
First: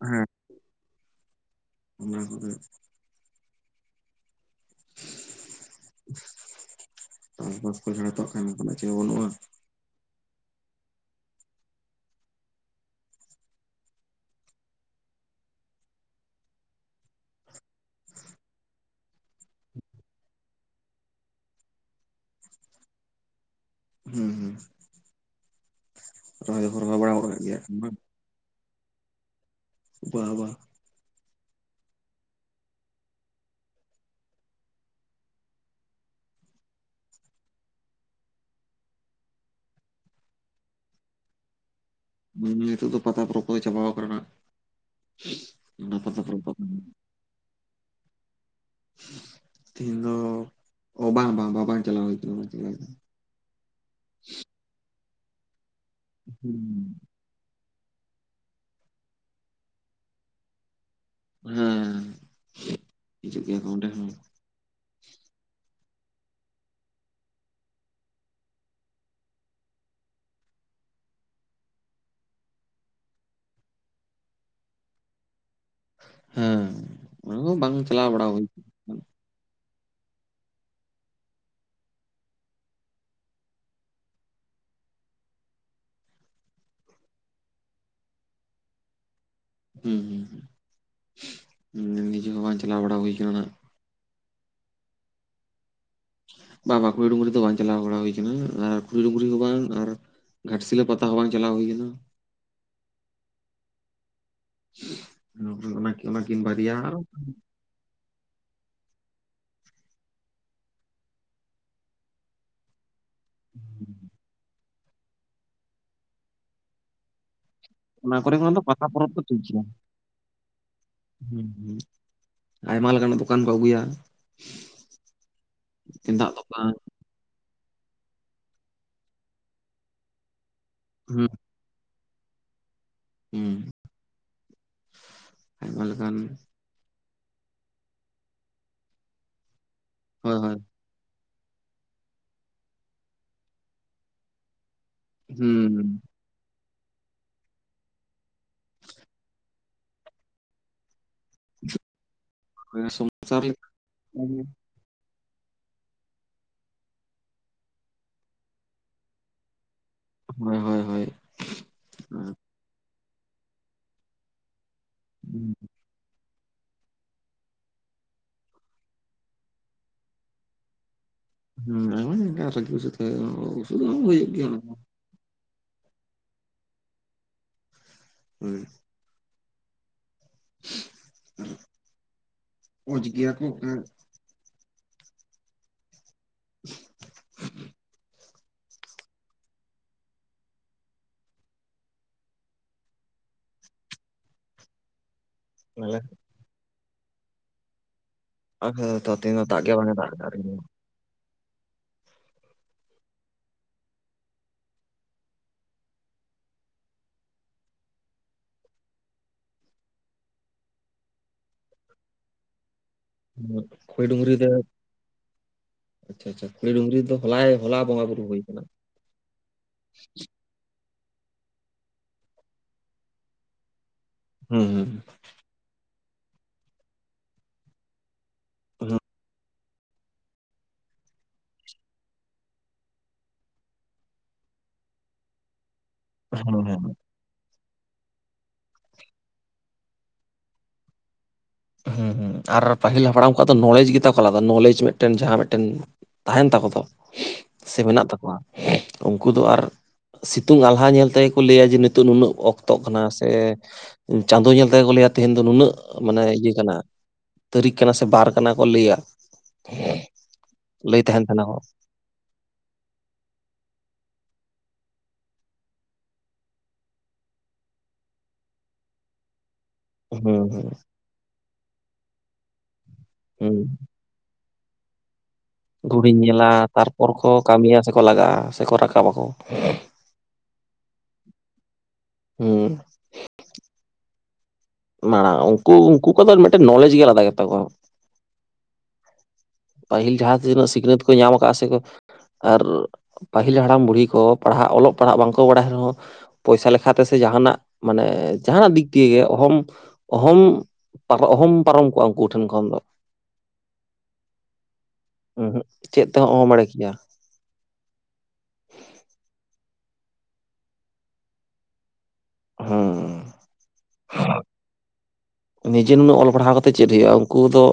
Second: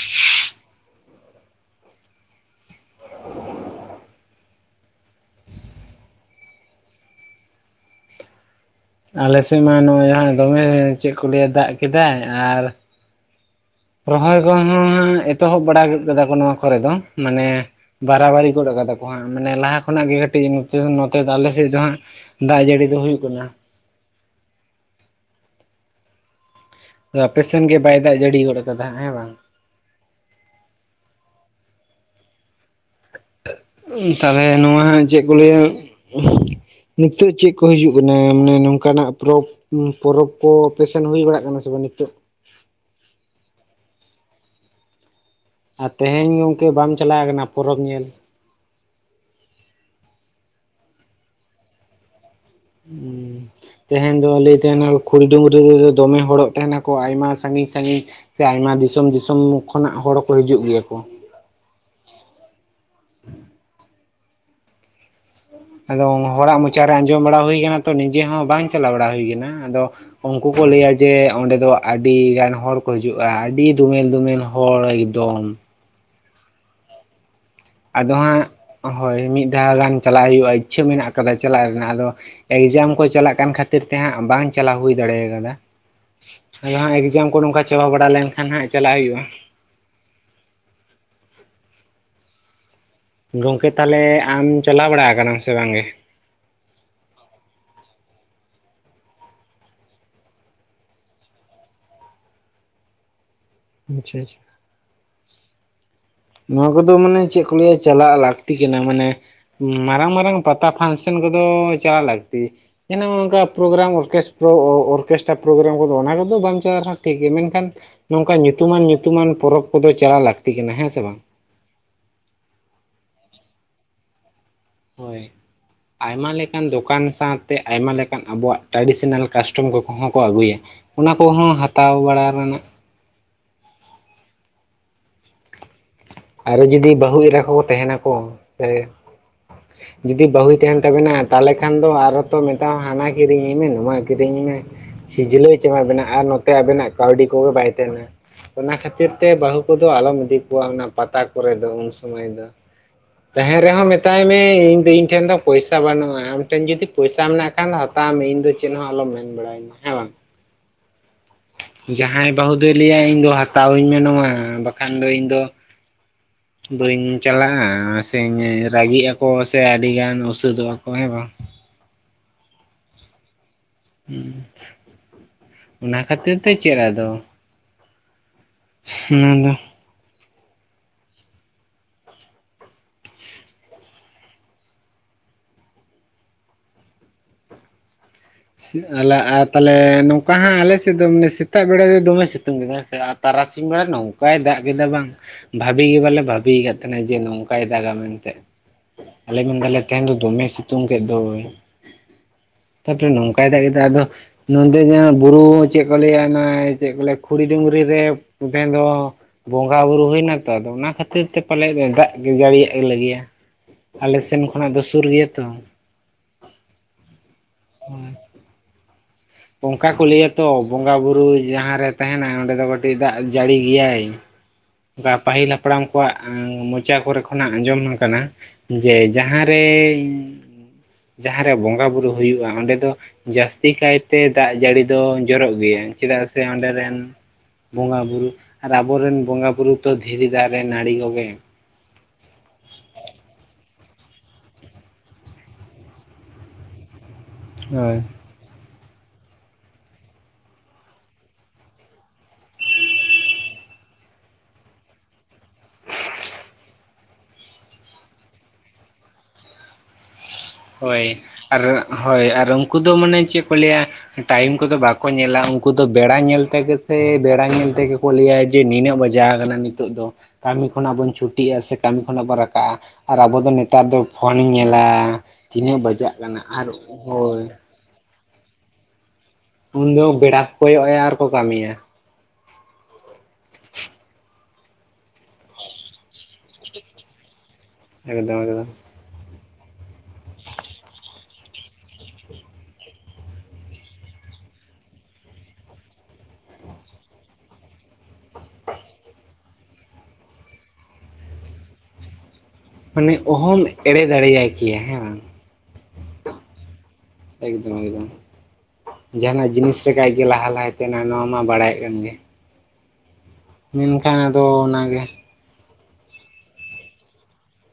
ᱦᱮᱸ ᱚᱱᱟᱦᱚᱸ᱾ [inaudible] ᱪᱟᱥᱵᱟᱥ ᱠᱚ ᱡᱟᱦᱟᱸ ᱦᱤᱛᱚᱜ ᱠᱟᱹᱴᱤ ᱛᱮᱱᱟᱜ ᱪᱮᱫ ᱦᱚᱸ ᱵᱟᱹᱱᱩᱜᱼᱟ᱾ ᱟᱞᱮ ᱥᱮᱫ ᱢᱟ ᱱᱚᱜᱼᱚᱭ ᱡᱟᱦᱟᱸ ᱫᱚᱢᱮ ᱪᱮᱫ ᱠᱚ ᱞᱟᱹᱭᱟ ᱫᱟᱜ ᱠᱮᱫᱟᱭ, ᱟᱨ ᱨᱚᱦᱚᱭ ᱠᱚᱦᱚᱸ ᱦᱟᱸᱜ ᱮᱛᱚᱦᱚᱵ ᱵᱟᱲᱟ ᱠᱮᱫ ᱠᱟᱫᱟ ᱠᱚ ᱱᱚᱣᱟ ᱠᱚᱨᱮ ᱫᱚ, ᱢᱟᱱᱮ ᱵᱟᱨᱟᱵᱟᱨᱤ ᱜᱚᱫ ᱠᱟᱫᱟ ᱠᱚ ᱦᱟᱸ ᱢᱟᱱᱮ ᱞᱟᱦᱟ ᱠᱷᱚᱱᱟᱜ ᱜᱮ ᱠᱟᱹᱴᱤᱡ ᱱᱚᱛᱮ ᱫᱚ ᱟᱞᱮ ᱥᱮᱫ ᱫᱚ ᱦᱟᱸᱜ ᱫᱟᱜ ᱡᱟᱹᱲᱤ ᱫᱚ ᱦᱩᱭᱩᱜ ᱠᱟᱱᱟ᱾ ᱦᱩᱸ ᱦᱩᱸ, ᱨᱚᱦᱚᱭ ᱫᱚᱠᱚ ᱨᱚᱦᱚᱭ ᱵᱟᱲᱟ ᱜᱚᱫ ᱟᱠᱟᱫ ᱜᱮᱭᱟ ᱵᱟᱝ? ᱜᱟᱹᱰᱤ ᱜᱚᱫ ᱠᱟᱫᱟ ᱦᱮᱸ ᱵᱟᱝ? ᱵᱟ ᱵᱟ, ᱛᱟᱦᱞᱮ ᱱᱚᱣᱟ ᱪᱮᱫ ᱠᱚ ᱞᱟᱹᱭᱟ? ᱱᱤᱛᱚᱜ ᱪᱮᱫ ᱠᱚ ᱦᱤᱡᱩᱜ ᱠᱟᱱᱟ ᱢᱟᱱᱮ ᱱᱚᱝᱠᱟᱱᱟᱜ ᱯᱚᱨᱚᱵᱽ? ᱩ ᱯᱚᱨᱚᱵᱽ ᱠᱚ ᱚᱯᱮᱥᱮᱱ ᱦᱩᱭ ᱵᱟᱲᱟᱜ ᱠᱟᱱᱟ ᱥᱮ ᱵᱟᱝ ᱱᱤᱛᱚᱜ? ᱱᱤᱛᱚᱜ ᱫᱚ ᱯᱟᱛᱟ ᱯᱚᱨᱚᱵᱽ ᱠᱚ ᱪᱟᱵᱟᱣ ᱠᱟᱱᱟ ᱱᱟᱦᱟᱜ᱾ ᱟᱨ ᱛᱮᱦᱮᱧ ᱜᱚᱝᱠᱮ ᱵᱟᱢ ᱪᱟᱞᱟᱣ ᱠᱟᱱᱟ ᱯᱚᱨᱚᱵᱽ ᱧᱮᱞ? ᱛᱮᱦᱤᱧ ᱫᱚ ᱵᱟᱝ ᱵᱟᱝ ᱵᱟᱝ ᱵᱟᱝ ᱪᱟᱞᱟᱣ ᱦᱩᱭ ᱠᱟᱱᱟ ᱵᱟᱝ ᱪᱟᱞᱟᱣ ᱠᱟᱱᱟ ᱦᱩᱸ ᱛᱮᱦᱮᱧ ᱫᱚ ᱞᱟᱹᱭ ᱛᱟᱦᱮᱱᱟ ᱠᱚ ᱠᱷᱩᱲᱤ ᱰᱩᱝᱨᱤ ᱨᱮ ᱫᱚᱢᱮ ᱦᱚᱲᱚᱜ ᱦᱩᱸ ᱛᱟᱦᱮᱱᱟᱠᱚ ᱟᱭᱢᱟ ᱥᱟᱺᱜᱤᱧ ᱥᱟᱺᱜᱤᱧ ᱥᱮ ᱟᱭᱢᱟ ᱫᱤᱥᱚᱢ ᱫᱤᱥᱚᱢ ᱠᱷᱚᱱᱟᱜ ᱦᱚᱲ ᱠᱚ ᱦᱤᱡᱩᱜ ᱜᱮᱭᱟ ᱠᱚ᱾ ᱦᱮᱸᱻ ᱦᱤᱡᱩᱜ ᱜᱮᱭᱟ ᱠᱚ ᱚᱸᱰᱮ ᱦᱚᱸ᱾ ᱟᱫᱚ ᱦᱚᱲᱟᱜ ᱢᱚᱪᱟ ᱨᱮ ᱟᱸᱡᱚᱢ ᱵᱟᱲᱟ ᱦᱩᱭ ᱠᱟᱱᱟ ᱛᱚ, ᱱᱤᱡᱮ ᱦᱚᱸ ᱵᱟᱝ ᱪᱟᱞᱟᱣ ᱵᱟᱲᱟ ᱦᱩᱭ ᱠᱟᱱᱟ᱾ ᱟᱫᱚ ᱩᱱᱠᱩ ᱠᱚ ᱞᱟᱹᱭᱟ ᱡᱮ ᱚᱸᱰᱮ ᱫᱚ ᱟᱹᱰᱤᱜᱟᱱ ᱦᱚᱲ ᱠᱚ ᱦᱤᱡᱩᱜᱼᱟ, ᱟᱹᱰᱤ ᱫᱳᱢᱮᱞ ᱫᱳᱢᱮᱞ ᱦᱚᱲ ᱮᱠᱫᱚᱢ᱾ ᱦᱮᱸᱻ᱾ ᱟᱫᱚ ᱦᱟᱸᱜ ᱦᱚᱭ ᱢᱤᱫ ᱫᱷᱟᱣ ᱜᱟᱱ ᱪᱟᱞᱟᱜ ᱦᱩᱭᱩᱜᱼᱟ, ᱤᱪᱪᱷᱟᱹ ᱢᱮᱱᱟᱜ ᱠᱟᱫᱟ ᱪᱟᱞᱟᱜ ᱨᱮᱱᱟᱜ᱾ ᱟᱫᱚ ᱮᱠᱡᱟᱢ ᱠᱚ ᱪᱟᱞᱟᱜ ᱠᱟᱱ ᱠᱷᱟᱹᱛᱤᱨ ᱛᱮ ᱦᱟᱸᱜ ᱵᱟᱝ ᱪᱟᱞᱟᱣ ᱦᱩᱭ ᱫᱟᱲᱮᱭ ᱠᱟᱫᱟ᱾ ᱟᱫᱚ ᱦᱟᱸᱜ ᱮᱠᱡᱟᱢ ᱠᱚ ᱱᱚᱝᱠᱟ ᱪᱟᱵᱟ ᱵᱟᱲᱟ ᱞᱮᱱᱠᱷᱟᱱ ᱦᱟᱸᱜ ᱪᱟᱞᱟᱜ ᱦᱩᱭᱩᱜᱼᱟ᱾ ᱦᱩᱸ ᱦᱩᱸ ᱦᱩᱸ ᱱᱤᱡᱮ ᱦᱚᱸ ᱵᱟᱝ ᱪᱟᱞᱟᱣ ᱵᱟᱲᱟ ᱦᱩᱭ ᱠᱟᱱᱟ ᱱᱟᱜ ᱜᱚᱝᱠᱮ ᱛᱟᱦᱚᱞᱮ ᱟᱢ ᱪᱟᱞᱟᱣ ᱵᱟᱲᱟ ᱠᱟᱱᱟᱢ ᱥᱮ ᱵᱟᱝ ᱜᱮ? ᱵᱟ ᱵᱟ ᱠᱷᱩᱲᱤ ᱰᱩᱝᱨᱤ ᱫᱚ ᱵᱟᱝ ᱪᱟᱞᱟᱣ ᱵᱟᱲᱟ ᱦᱩᱭ ᱠᱟᱱᱟ, ᱟᱨ ᱠᱷᱩᱲᱤ ᱰᱩᱝᱨᱤ ᱦᱚᱸ ᱵᱟᱝ ᱟᱨ ᱜᱷᱟᱴᱥᱤᱞᱟᱹ ᱯᱟᱛᱟ ᱦᱚᱸ ᱵᱟᱝ ᱪᱟᱞᱟᱣ ᱦᱩᱭ ᱠᱟᱱᱟ ᱾ ᱟᱪᱪᱷᱟ ᱟᱪᱷᱟ᱾ [unintelligible] ᱱᱳᱣᱟ ᱵᱟᱨᱭᱟ ᱠᱚᱫᱚ ᱟᱨ ᱢᱟᱱᱮ ᱪᱮᱫ ᱠᱚ ᱞᱟᱹᱭᱟ ᱪᱟᱞᱟᱜ ᱞᱟᱠ ᱛᱤ ᱠᱟᱱᱟ ᱢᱟᱱᱮ ᱢᱟᱨᱟᱝ ᱢᱟᱨᱟᱝ ᱯᱟᱛᱟ ᱯᱷᱟᱱᱥᱮᱱ ᱠᱚᱫᱚᱻ ᱪᱟᱞᱟᱜ ᱞᱟᱠᱛᱤ᱾ ᱡᱮ ᱱᱚᱜᱼᱚᱝᱠᱟ ᱯᱨᱳᱜᱨᱟᱢ ᱚᱨᱠᱮᱥᱴᱨᱚ ᱚᱨᱠᱮᱥᱴᱟᱨ ᱯᱨᱳᱜᱨᱟᱢ ᱠᱚᱫᱚ ᱚᱱᱟ ᱠᱚᱫᱚ ᱵᱟᱢ ᱪᱟᱞᱟᱜ ᱨᱮᱦᱚᱸ ᱴᱷᱤᱠ ᱜᱮᱭᱟ᱾ ᱢᱮᱱᱠᱷᱟᱱ ᱚᱱᱟ ᱱᱚᱝᱠᱟ ᱠᱚᱨᱮ ᱠᱷᱚᱱᱟᱜ ᱫᱚ ᱧᱩᱛᱩᱢᱟᱱ ᱯᱟᱛᱟ ᱫᱚ ᱧᱩᱛᱩᱢᱟᱱ ᱴᱷᱤᱠ ᱜᱮᱭᱟ ᱯᱚᱨᱚᱵᱽ ᱠᱚᱫᱚ ᱪᱟᱞᱟᱜ ᱞᱟᱠᱛᱤ ᱠᱟᱱᱟ ᱦᱮᱸ ᱥᱮᱸ ᱵᱟᱝ? ᱦᱩᱸ ᱦᱩᱸ, ᱟᱭᱢᱟ ᱞᱮᱠᱟᱱᱟᱜ ᱫᱚᱠᱟᱱ ᱠᱚ ᱟᱹᱜᱩᱭᱟ᱾ ᱦᱳᱭ, ᱟᱭᱢᱟ ᱞᱮᱠᱟᱱ ᱫᱚᱠᱟᱱ ᱥᱟᱶ ᱛᱮ ᱟᱭᱢᱟ ᱞᱮᱠᱟᱱ ᱟᱵᱚᱣᱟᱜ ᱴᱨᱟᱰᱤᱥᱮᱱᱟᱞ ᱠᱟᱥᱴᱚᱢ ᱠᱚᱸᱦᱚᱸ ᱠᱚ ᱟᱹᱜᱩᱭᱟ, ᱚᱱᱟ ᱦᱩᱸ ᱠᱚᱸᱦᱚᱸ ᱦᱟᱛᱟᱣ ᱵᱟᱲᱟ ᱨᱮᱱᱟᱜ ᱦᱩᱸ ᱟᱭᱢᱟ ᱞᱮᱠᱟᱱ ᱟᱨᱚ ᱡᱩᱫᱤ ᱵᱟᱹᱦᱩ ᱮᱨᱟ ᱠᱚ ᱛᱟᱦᱮᱱᱟ ᱠᱚ, ᱡᱩᱫᱤ ᱦᱳᱭ ᱵᱟᱹᱦᱩᱭ ᱦᱳᱭ ᱛᱟᱦᱮᱱ ᱛᱟᱵᱮᱱᱟ ᱛᱟᱦᱚᱞᱮ ᱠᱷᱟᱱ ᱫᱚ ᱟᱨ ᱦᱚᱸ ᱛᱚ ᱢᱮᱛᱟᱢᱟ ᱦᱟᱱᱟ ᱠᱤᱨᱤᱧᱟᱹᱧ ᱢᱮ ᱱᱚᱣᱟ ᱠᱤᱨᱤᱧᱟᱹᱧ ᱢᱮ᱾ ᱠᱷᱤᱡᱞᱟᱹᱣ ᱦᱩᱸ ᱪᱟᱵᱟ ᱵᱮᱱᱟ ᱟᱨ ᱱᱚᱛᱮ ᱟᱵᱮᱱᱟᱜ ᱠᱟᱹᱣᱰᱤ ᱠᱚᱜᱮ ᱵᱟᱭ ᱛᱟᱦᱮᱱᱟ, ᱚᱱᱟ ᱠᱷᱟᱹᱛᱤᱨ ᱛᱮ ᱵᱟᱹᱦᱩ ᱠᱚᱫᱚ ᱟᱞᱚᱢ ᱤᱫᱤ ᱠᱚᱣᱟ ᱚᱱᱟ ᱯᱟᱛᱟ ᱠᱚᱨᱮ ᱫᱚ ᱩᱱ ᱥᱩᱢᱟᱹᱭ ᱫᱚ, ᱥᱚᱝᱥᱟᱨ ᱛᱟᱦᱮᱱ ᱞᱮᱠᱟ ᱨᱮᱦᱚᱸ ᱢᱮᱛᱟᱭ ᱢᱮ ᱜᱮ, ᱤᱧ ᱫᱚ ᱤᱧ ᱴᱷᱮᱱ ᱫᱚ ᱯᱚᱭᱥᱟ ᱵᱟᱹᱱᱩᱜᱼᱟ, ᱟᱢ ᱴᱷᱮᱱ ᱡᱩᱫᱤ ᱯᱩᱭᱥᱟ ᱢᱮᱱᱟᱜ ᱠᱷᱟᱱ ᱦᱟᱛᱟᱣ ᱢᱮ ᱤᱧ ᱫᱚ ᱪᱮᱫ ᱦᱚᱸ ᱟᱞᱚᱢ ᱢᱮᱱ ᱵᱟᱲᱟᱣᱟᱹᱧᱟᱹ ᱦᱮᱸ ᱵᱟᱝ᱾ ᱦᱳᱭ ᱦᱳᱭ᱾ ᱦᱳᱭ ᱡᱟᱸᱦᱟᱸᱭ ᱦᱩᱸ ᱵᱟᱹᱦᱩ ᱫᱚᱭ ᱞᱟᱹᱭᱟᱭ ᱤᱧ ᱫᱚ ᱦᱟᱛᱟᱣᱟᱧ ᱢᱮ ᱱᱚᱶᱟ, ᱵᱟᱠᱷᱟᱱ ᱫᱚ ᱤᱧ ᱫᱚ ᱵᱟᱹᱧ ᱪᱟᱞᱟᱜᱼᱟ ᱥᱮᱧ ᱨᱟᱹᱜᱤᱜ ᱟᱠᱚ ᱥᱮ ᱟᱹᱰᱤᱜᱟᱱ ᱩᱥᱟᱹᱫᱚᱜᱼᱟ ᱠᱚ ᱦᱮᱸ ᱵᱟᱝ᱾ ᱦᱩᱸ ᱟᱭᱢᱟ ᱚᱝᱠᱟ ᱨᱟᱹᱜᱤ ᱩᱥᱟᱹᱫ ᱦᱳᱭᱳᱜᱼᱟ ᱾ ᱦᱩᱸ ᱚᱱᱟ ᱠᱷᱟᱹᱛᱤᱨ ᱛᱮ ᱪᱮᱫ ᱟᱫᱚ᱾ ᱦᱳᱭ᱾ ᱚᱱᱟ ᱫᱚ ᱚᱡᱽ ᱜᱮᱭᱟ ᱠᱚ ᱚᱝᱠᱟ᱾ [inaudible] ᱟᱞᱮ ᱟᱨ ᱛᱟᱦᱚᱞᱮ ᱱᱚᱝᱠᱟ ᱦᱟᱸᱜ ᱟᱞᱮ ᱥᱮᱫ ᱫᱚ ᱢᱟᱱᱮ ᱥᱮᱛᱟᱜ ᱵᱮᱲᱟ ᱫᱚ ᱫᱚᱢᱮ ᱥᱤᱛᱩᱝ ᱠᱮᱫᱟ ᱥᱮ ᱟᱨ ᱛᱟᱨᱟᱥᱤᱧ ᱵᱮᱲᱟ ᱱᱚᱝᱠᱟᱭ ᱫᱟᱜ ᱠᱮᱫᱟ ᱵᱟᱝ᱾ ᱵᱷᱟᱵᱤ ᱜᱮ ᱟᱞᱮ ᱵᱟᱞᱮ ᱵᱷᱟᱵᱤᱭ ᱟᱠᱟᱫ ᱛᱟᱦᱮᱱᱟ ᱡᱮ ᱱᱚᱝᱠᱟᱭ ᱫᱟᱜᱟ ᱢᱮᱱᱛᱮ᱾ ᱟᱨ ᱛᱚ ᱛᱮᱦᱮᱧ ᱟᱞᱮ ᱫᱚ ᱫᱟᱜ ᱜᱮ ᱢᱮᱱᱫᱟᱞᱮ ᱵᱟᱝ ᱮ ᱛᱮᱦᱮᱧ ᱫᱟᱜ ᱫᱚ ᱠᱟᱜ ᱫᱚᱢᱮ ᱨᱮᱦᱚᱸ ᱥᱤᱛᱩᱝ ᱠᱮᱫ ᱫᱚᱭ ᱛᱟᱯᱚᱨᱮ ᱱᱚᱝᱠᱟᱼᱼ ᱵᱟᱭ ᱫᱟᱜ ᱮ ᱫᱟᱭ ᱟᱫᱚ ᱱᱚᱰᱮ ᱡᱟᱦᱟᱸ ᱵᱩᱨᱩ ᱪᱮᱫ ᱠᱚ ᱞᱮᱭᱟ ᱚᱱᱟ ᱪᱮᱫ ᱠᱚ ᱞᱮᱭᱟ ᱠᱷᱩᱲᱤ ᱰᱩᱝᱨᱤ ᱨᱮᱼᱼ ᱛᱮᱦᱮᱧ ᱫᱚ ᱵᱚᱸᱜᱟ ᱵᱩᱨᱩ ᱦᱩᱭᱱᱟᱛᱚ ᱟᱫᱚ ᱚᱱᱟ ᱠᱷᱟᱹᱛᱤᱨ ᱛᱮ ᱯᱟᱞᱮ ᱫᱟᱜ ᱡᱟᱹᱲᱤᱭᱮᱜ ᱞᱮᱜᱮᱭᱟ ᱠᱷᱩᱲᱤ ᱟᱞᱮ ᱰᱩᱝᱨᱤ ᱥᱮᱱ ᱨᱮ ᱠᱷᱚᱱᱟᱜ ᱫᱚ ᱥᱩᱨ ᱜᱮᱭᱟ ᱛᱚ ᱟᱪᱪᱷᱟ ᱟᱪᱪᱷᱟ ᱠᱷᱩᱲᱤ ᱰᱩᱝᱨᱤ ᱨᱮ ᱫᱚ ᱦᱚᱞᱟᱭ ᱦᱚᱞᱟ ᱵᱚᱸᱜᱟ ᱵᱩᱨᱩ ᱦᱩᱭ ᱠᱟᱱᱟ ᱚᱝᱠᱟ ᱠᱚ ᱞᱮᱭᱟ ᱛᱚ ᱵᱚᱸᱜᱟ ᱵᱩᱨᱩ ᱡᱟᱸᱦᱟ ᱨᱮ ᱛᱟᱸᱦᱮᱱᱟᱭ ᱚᱸᱰᱮ ᱫᱚ ᱠᱟᱹᱴᱤᱡ ᱫᱟᱜ ᱡᱟᱹᱲᱤ ᱜᱮᱭᱟᱭ ᱦᱩᱸ ᱚᱱᱠᱟ ᱯᱟᱦᱤᱞ ᱦᱟᱯᱲᱟᱢ ᱠᱚᱣᱟᱜ ᱢᱚᱪᱟ ᱠᱚᱨᱮ ᱠᱷᱚᱱᱟᱜ ᱟᱸᱡᱚᱢ ᱠᱟᱱᱟ ᱦᱩᱸ ᱡᱮ ᱡᱟᱸᱦᱟᱼᱼ ᱛᱮᱭ ᱡᱟᱸᱦᱟ ᱨᱮ ᱵᱚᱸᱜᱟ ᱵᱩᱨᱩ ᱦᱩᱭᱩᱜᱼᱟ ᱚᱸᱰᱮ ᱫᱚ ᱡᱟᱹᱥᱛᱤ ᱠᱟᱭᱛᱮ ᱛᱮ ᱫᱟᱜ ᱡᱟᱹᱲᱤ ᱫᱚ ᱡᱚᱨᱚᱜ ᱜᱮᱭᱟ ᱪᱮᱫᱟᱜ ᱥᱮ ᱦᱮᱸ ᱚᱸᱱᱰᱮ ᱦᱮᱸ ᱨᱮᱱᱼᱼ ᱵᱚᱸᱜᱟ ᱵᱩᱨᱩ ᱟᱨ ᱟᱵᱚᱨᱮᱱ ᱵᱚᱸᱜᱟ ᱵᱩᱨᱩ ᱛᱚ ᱫᱷᱤᱨᱤ ᱫᱟᱲᱮ ᱱᱟᱲᱤ ᱠᱚᱜᱮ ᱦᱩᱸ ᱦᱩᱸ ᱟᱨ ᱯᱟᱦᱤᱞ ᱦᱟᱯᱲᱟᱢ ᱠᱚᱣᱟᱜ ᱫᱚ ᱱᱚᱞᱮᱡᱽ ᱜᱮᱛᱟ ᱠᱚ ᱟᱞᱟᱫᱟ ᱱᱚᱞᱮᱡᱽ ᱢᱮᱜᱴᱮᱱ ᱡᱟᱸᱦᱟ ᱢᱤᱜᱴᱮᱱ ᱛᱟᱦᱮᱱ ᱛᱟᱠᱚ ᱫᱚ ᱥᱮ ᱦᱳᱭ ᱢᱮᱱᱟᱜ ᱛᱟᱠᱚᱣᱟ ᱩᱱᱠᱩ ᱫᱚ ᱟᱨᱼᱼ ᱥᱤᱛᱩᱝ ᱟᱞᱦᱟ ᱧᱮᱞ ᱛᱮᱜᱮ ᱠᱚ ᱞᱟᱹᱭᱟ ᱡᱮ ᱱᱤᱛᱚᱜ ᱱᱩᱱᱟᱹᱜ ᱚᱠᱛᱚᱜ ᱠᱟᱱᱟ ᱥᱮ ᱪᱟᱸᱫᱚ ᱧᱮᱞ ᱛᱮᱜᱮ ᱠᱚ ᱞᱮᱭᱟ ᱛᱮᱦᱤᱧ ᱫᱚ ᱱᱩᱱᱟᱹᱜ ᱢᱟᱱᱮ ᱤᱭᱟᱹ ᱠᱟᱱᱟ ᱛᱟᱹᱨᱤᱠᱷ ᱠᱟᱱᱟ ᱥᱮ ᱵᱟᱨ ᱠᱟᱱᱟ ᱠᱚ ᱞᱟᱹᱭᱟ ᱞᱟᱹᱭ ᱦᱳᱭ ᱛᱟᱦᱮᱱ ᱛᱟᱦᱮᱱᱟ ᱠᱚ ᱟᱨ ᱦᱳᱭ ᱟᱨ ᱩᱱᱠᱩ ᱫᱚ ᱢᱟᱱᱮ ᱪᱮᱫ ᱠᱚ ᱞᱟᱹᱭᱟ ᱴᱟᱭᱤᱢ ᱠᱚᱫᱚ ᱵᱟᱠᱚ ᱧᱮᱞᱟ ᱩᱱᱠᱩ ᱫᱚ ᱵᱮᱲᱟ ᱧᱮᱞ ᱛᱮᱜᱮ ᱥᱮ ᱵᱮᱲᱟ ᱧᱮᱞ ᱛᱮᱜᱮ ᱠᱚ ᱞᱟᱹᱭᱟ ᱡᱮ ᱱᱤᱱᱟᱹᱜ ᱵᱟᱡᱟ ᱟᱠᱟᱱᱟ ᱱᱤᱛᱚᱜ ᱫᱚ ᱦᱩᱸ ᱠᱟᱹᱢᱤ ᱦᱩᱸ ᱠᱷᱚᱱᱟᱜ ᱵᱚᱱ ᱪᱷᱩᱴᱤᱜᱼᱟ ᱥᱮ ᱠᱟᱹᱢᱤ ᱠᱷᱚᱱᱟᱜ ᱵᱚᱱ ᱨᱟᱠᱟᱵᱼᱟ ᱟᱨ ᱟᱵᱚ ᱫᱚ ᱦᱩᱸ ᱱᱮᱛᱟᱨ ᱫᱚᱼᱼ ᱯᱷᱳᱱᱤᱧ ᱧᱮᱞᱟ ᱛᱤᱱᱟᱹᱜ ᱵᱟᱡᱟᱜ ᱜᱷᱩᱲᱤᱧ ᱠᱟᱱᱟ ᱧᱮᱞᱟ ᱟᱨ ᱛᱟᱨᱯᱚᱨ ᱠᱚ ᱦᱳᱭ ᱠᱟᱹᱢᱤᱭᱟ ᱥᱮᱠᱚ ᱞᱟᱜᱟᱜᱼᱟ ᱥᱮᱠᱚ ᱨᱟᱠᱟᱵ ᱟᱠᱚ ᱩᱱ ᱫᱚ ᱵᱮᱲᱟ ᱠᱚ ᱠᱚᱭᱚᱜ ᱟᱭᱟ ᱟᱨ ᱠᱚ ᱠᱟᱹᱢᱤᱭᱟ ᱦᱩᱸ ᱢᱟᱲᱟᱝ ᱩᱱᱠᱩ ᱩᱱᱠᱩ ᱠᱚᱫᱚ ᱢᱤᱫᱴᱮᱱ ᱱᱚᱞᱮᱡ ᱜᱮ ᱟᱞᱟᱫᱟ ᱜᱮᱛᱟ ᱠᱚᱣᱟ ᱮᱠᱫᱚᱢ ᱮᱠᱫᱚᱢ ᱯᱟᱹᱦᱤᱞ ᱡᱟᱦᱟᱸ ᱛᱤᱱᱟᱹᱜ ᱥᱤᱠᱷᱱᱟᱹᱛ ᱠᱚ ᱧᱟᱢ ᱟᱠᱟᱜᱼᱟ ᱥᱮᱠᱚᱼᱼ ᱟᱨ ᱯᱟᱹᱦᱤᱞ ᱦᱟᱲᱟᱢ ᱵᱩᱲᱦᱤ ᱠᱚ ᱯᱟᱲᱦᱟᱜ ᱚᱞᱚᱜ ᱯᱟᱲᱦᱟᱜ ᱵᱟᱝᱠᱚ ᱵᱟᱲᱟᱭ ᱨᱮᱦᱚᱸᱼᱼ ᱯᱚᱭᱥᱟ ᱞᱮᱠᱷᱟ ᱛᱮ ᱥᱮ ᱡᱟᱦᱟᱱᱟᱜ ᱢᱟᱱᱮ ᱡᱟᱦᱟᱱᱟᱜ ᱫᱤᱠ ᱫᱤᱭᱮ ᱚᱦᱚᱢ ᱚᱦᱚᱢ ᱚᱦᱚᱢ ᱯᱟᱨᱚᱢ ᱠᱚᱜᱼᱟ ᱩᱱᱠᱩ ᱴᱷᱮᱱ ᱠᱷᱚᱱ ᱫᱚ ᱢᱟᱱᱮ ᱚᱦᱚᱢ ᱮᱲᱮ ᱫᱟᱲᱮᱭᱟᱭ ᱠᱮᱭᱟ ᱦᱮᱸ ᱵᱟᱝ ᱩᱸᱦᱩᱜ ᱪᱮᱫ ᱛᱮᱦᱚᱸ ᱚᱦᱚᱢ ᱮᱲᱮ ᱠᱮᱭᱟ ᱮᱠᱫᱚᱢ ᱮᱠᱫᱚᱢ ᱡᱟᱦᱟᱱᱟᱜ ᱡᱤᱱᱤᱥ ᱞᱮᱠᱟ ᱜᱮ ᱞᱟᱦᱟ ᱞᱟᱦᱟ ᱛᱟᱦᱮᱱᱟ ᱱᱚᱣᱟ ᱢᱟ ᱵᱟᱲᱟᱭᱚᱜ ᱠᱟᱱ ᱜᱮᱼᱼ ᱦᱩᱸᱻ ᱢᱮᱱ ᱠᱷᱟᱱ ᱟᱫᱚ ᱚᱱᱟ ᱜᱮᱼᱼ ᱱᱤᱡᱮ ᱱᱩᱱᱟᱹᱜ ᱚᱞ ᱯᱟᱲᱦᱟᱣ ᱠᱟᱛᱮᱜ ᱪᱮᱫ ᱦᱳᱭᱳᱜᱼᱟ ᱩᱱᱠᱩ ᱫᱚ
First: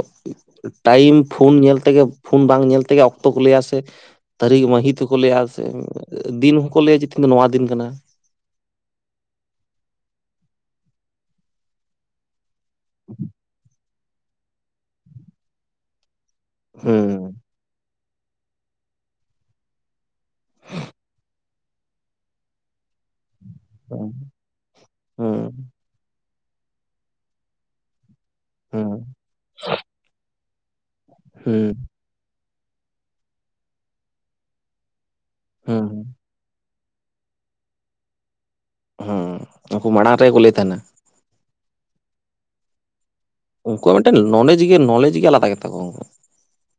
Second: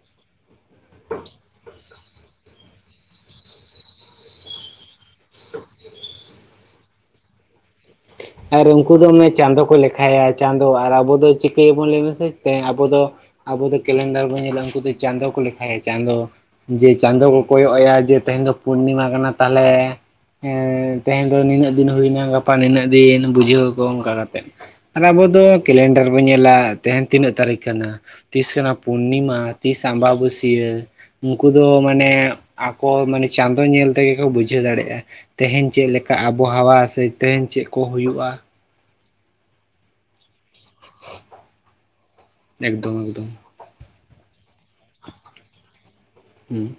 ᱴᱟᱭᱤᱢ ᱯᱷᱳᱱ ᱧᱮᱞ ᱛᱮᱜᱮ ᱯᱷᱳᱱ ᱵᱟᱝ ᱧᱮᱞ ᱛᱮᱜᱮ ᱚᱠᱛᱚ ᱠᱚ ᱞᱟᱹᱭᱟ ᱥᱮ ᱛᱟᱹᱨᱤᱠᱷ ᱢᱟᱹᱦᱤᱛ ᱦᱚᱸᱠᱚ ᱞᱟᱹᱭᱟ ᱥᱮ ᱫᱤᱱ ᱦᱚᱸᱠᱚ ᱞᱟᱹᱭᱟ ᱡᱮ [unintelligible] ᱫᱚ ᱱᱚᱣᱟ ᱫᱤᱱ ᱠᱟᱱᱟ ᱟᱨ ᱩᱱᱠᱩ ᱫᱚᱢᱮ ᱪᱟᱸᱫᱚ ᱠᱚ ᱞᱮᱠᱷᱟᱭᱟ ᱪᱟᱸᱫᱚ ᱟᱨ ᱟᱵᱚ ᱫᱚ ᱪᱤᱠᱟᱹᱭ ᱟᱵᱚᱱ ᱞᱟᱹᱭ ᱢᱮᱥᱮ ᱛᱮ ᱟᱵᱚ ᱫᱚ ᱟᱵᱚ ᱫᱚ ᱠᱮᱞᱮᱱᱰᱟᱨ ᱵᱚᱱ ᱧᱮᱞᱟ ᱩᱱᱠᱩ ᱫᱚ ᱪᱟᱸᱫᱚ ᱠᱚ ᱞᱮᱠᱷᱟᱭᱟ ᱪᱟᱸᱫᱚ ᱡᱮ ᱪᱟᱸᱫᱚ ᱦᱩᱸ ᱠᱚ ᱠᱚᱭᱚᱜ ᱮᱭᱟ ᱡᱮ ᱛᱮᱦᱮᱧ ᱫᱚ ᱯᱩᱨᱱᱤᱢᱟ ᱠᱟᱱᱟ ᱛᱟᱦᱚᱞᱮ ᱦᱮᱸ ᱛᱮᱦᱮᱱ ᱫᱚ ᱱᱤᱱᱟᱹᱜ ᱫᱤᱱ ᱦᱩᱭᱱᱟ ᱜᱟᱯᱟ ᱱᱤᱱᱟᱹᱜ ᱫᱤᱱ ᱵᱩᱡᱷᱟᱹᱣ ᱟᱠᱚ ᱦᱩᱸ ᱚᱱᱠᱟ ᱠᱟᱛᱮᱜ ᱟᱨ ᱟᱵᱚ ᱦᱩᱸ ᱫᱚ ᱠᱮᱞᱮᱱᱰᱟᱨ ᱵᱚᱱ ᱧᱮᱞᱟ ᱛᱟᱦᱮᱧ ᱛᱤᱱᱟᱹᱜ ᱛᱟᱹᱨᱤᱠᱷ ᱠᱟᱱᱟ ᱛᱤᱥ ᱠᱟᱱᱟ ᱦᱩᱸ ᱯᱩᱨᱱᱤᱢᱟ ᱛᱤᱥ ᱟᱢᱵᱟᱵᱟᱹᱥᱭᱟᱹ ᱩᱱᱠᱩ ᱦᱩᱸ ᱫᱚ ᱢᱟᱱᱮ ᱟᱠᱚ ᱢᱟᱱᱮ ᱪᱟᱸᱫᱚ ᱧᱮᱞ ᱛᱮᱜᱮ ᱠᱚ ᱵᱩᱡᱷᱟᱹᱣ ᱫᱟᱲᱮᱜᱼᱟ, ᱛᱮᱦᱮᱧ ᱪᱮᱜ ᱦᱩᱸ ᱞᱮᱠᱟ ᱟᱵᱚᱦᱟᱣᱟ ᱥᱮ ᱛᱮᱦᱮᱧ ᱪᱮᱜ ᱠᱚ ᱦᱩᱭᱩᱜᱼᱟ? ᱦᱩᱸ, ᱩᱝᱠᱩ ᱢᱟᱲᱟᱝ ᱨᱮ ᱠᱚ ᱞᱟᱹᱭ ᱛᱟᱦᱮᱱᱟ᱾ ᱮᱠᱫᱚᱢ, ᱮᱠᱫᱚᱢ᱾ ᱩᱝᱠᱩᱣᱟᱜ ᱢᱮᱴᱮᱱ ᱱᱚᱞᱮᱡᱽ ᱜᱮ, ᱱᱚᱞᱮᱡᱽ ᱜᱮ ᱟᱞᱟᱫᱟ ᱜᱮᱛᱟ ᱠᱚᱣᱟ ᱩᱝᱠᱩ ᱩᱸ᱾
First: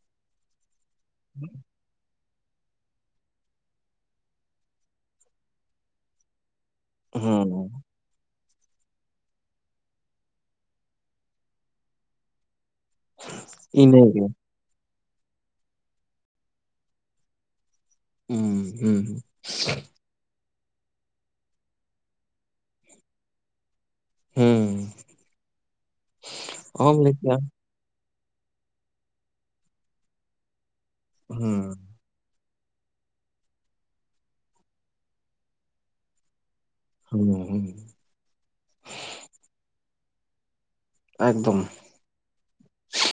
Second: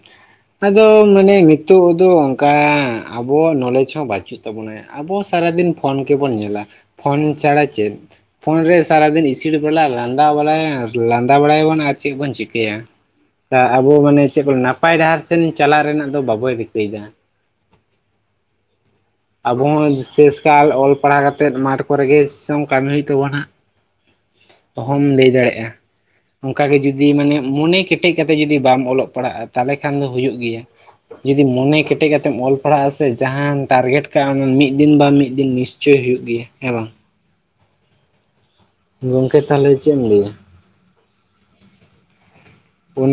ᱟᱫᱚ ᱢᱟᱱᱮ ᱱᱤᱛᱳᱜ ᱫᱚ ᱚᱝᱠᱟᱸᱻ ᱟᱵᱚ ᱱᱚᱞᱮᱡᱽ ᱦᱚᱸ ᱵᱟᱪᱩᱜ ᱛᱟᱵᱚᱱᱟ᱾ ᱟᱵᱚ ᱥᱟᱨᱟᱫᱤᱱ ᱯᱷᱳᱱ ᱜᱮᱵᱚᱱ ᱧᱮᱞᱟ᱾ ᱯᱷᱳᱱ ᱪᱟᱲᱟ ᱦᱩᱸ ᱪᱮᱫ? ᱯᱷᱳᱱ ᱨᱮ ᱥᱟᱨᱟᱫᱤᱱ ᱤᱥᱤᱲ ᱵᱟᱞᱟ, ᱞᱟᱸᱫᱟ ᱵᱟᱞᱟᱭᱟᱸᱻ, ᱞᱟᱸᱫᱟ ᱵᱟᱲᱟᱭᱟᱵᱚᱱ ᱟᱨ ᱪᱮᱜ ᱵᱚᱱ ᱪᱤᱠᱟᱹᱭᱟ? ᱫᱟ ᱟᱵᱚ ᱢᱟᱱᱮ ᱤᱱᱟᱹᱜᱮ ᱪᱮᱜ ᱠᱚᱞ ᱱᱟᱯᱟᱭ ᱰᱟᱦᱟᱨ ᱥᱮᱱ ᱪᱟᱞᱟᱜ ᱨᱮᱱᱟᱜ ᱫᱚ ᱵᱟᱵᱚ ᱨᱤᱠᱟᱹᱭᱫᱟ᱾ ᱩᱸ ᱦᱩᱸ᱾ ᱟᱵᱚ ᱚᱸ ᱥᱮᱹᱥ ᱠᱟᱞ ᱚᱞ ᱯᱟᱲᱟᱣ ᱠᱟᱛᱮᱫ ᱢᱟᱴᱷ ᱠᱚᱨᱮᱜᱮ ᱥᱮᱣᱚᱝ ᱠᱟᱹᱢᱤ ᱭᱩᱜ ᱛᱟᱵᱚᱱᱟ᱾ ᱦᱩᱸ ᱚᱦᱚᱢ ᱞᱟᱹᱭ ᱫᱟᱲᱮᱜᱼᱟ, ᱚᱝᱠᱟ ᱜᱮ ᱚᱦᱚᱢ ᱡᱩᱫᱤ ᱞᱟᱹᱭ ᱢᱟᱱᱮ ᱠᱮᱭᱟ ᱢᱚᱱᱮ ᱠᱮ- -ᱴᱮᱡ ᱠᱟᱛᱮ ᱡᱩᱫᱤ ᱵᱟᱢ ᱚᱞᱚᱜ ᱯᱟᱲᱟᱜᱼᱟ ᱛᱟᱞᱮ ᱠᱷᱟᱱ ᱫᱚ ᱦᱩᱭᱩᱜ ᱜᱮᱭᱟ, ᱡᱩᱫᱤ ᱦᱩᱸ ᱢᱚᱱᱮ ᱠᱮᱴᱮᱜ ᱠᱟᱛᱮᱢ ᱚᱞ ᱯᱟᱲᱟᱜᱼᱟ ᱛᱮ ᱡᱟᱦᱟᱱ ᱛᱟᱨᱜᱮᱴ ᱠᱟᱜᱼᱟ ᱚᱱᱟ ᱢᱤᱫ ᱫᱤᱱ ᱵᱟ ᱢᱤᱫ ᱫᱤᱱ ᱱᱤᱥᱪᱚᱭ ᱦᱩᱭᱩᱜ ᱜᱮᱭᱟ, ᱦᱮᱸ ᱵᱟᱝ! ᱦᱩᱸᱣᱚ, ᱦᱩᱸ᱾ ᱜᱚᱝᱠᱮ ᱛᱟᱞᱮ ᱪᱮᱜ ᱮᱢ ᱞᱟᱹᱭᱟ? ᱮᱠᱫᱚᱢ᱾ ᱚᱱᱟ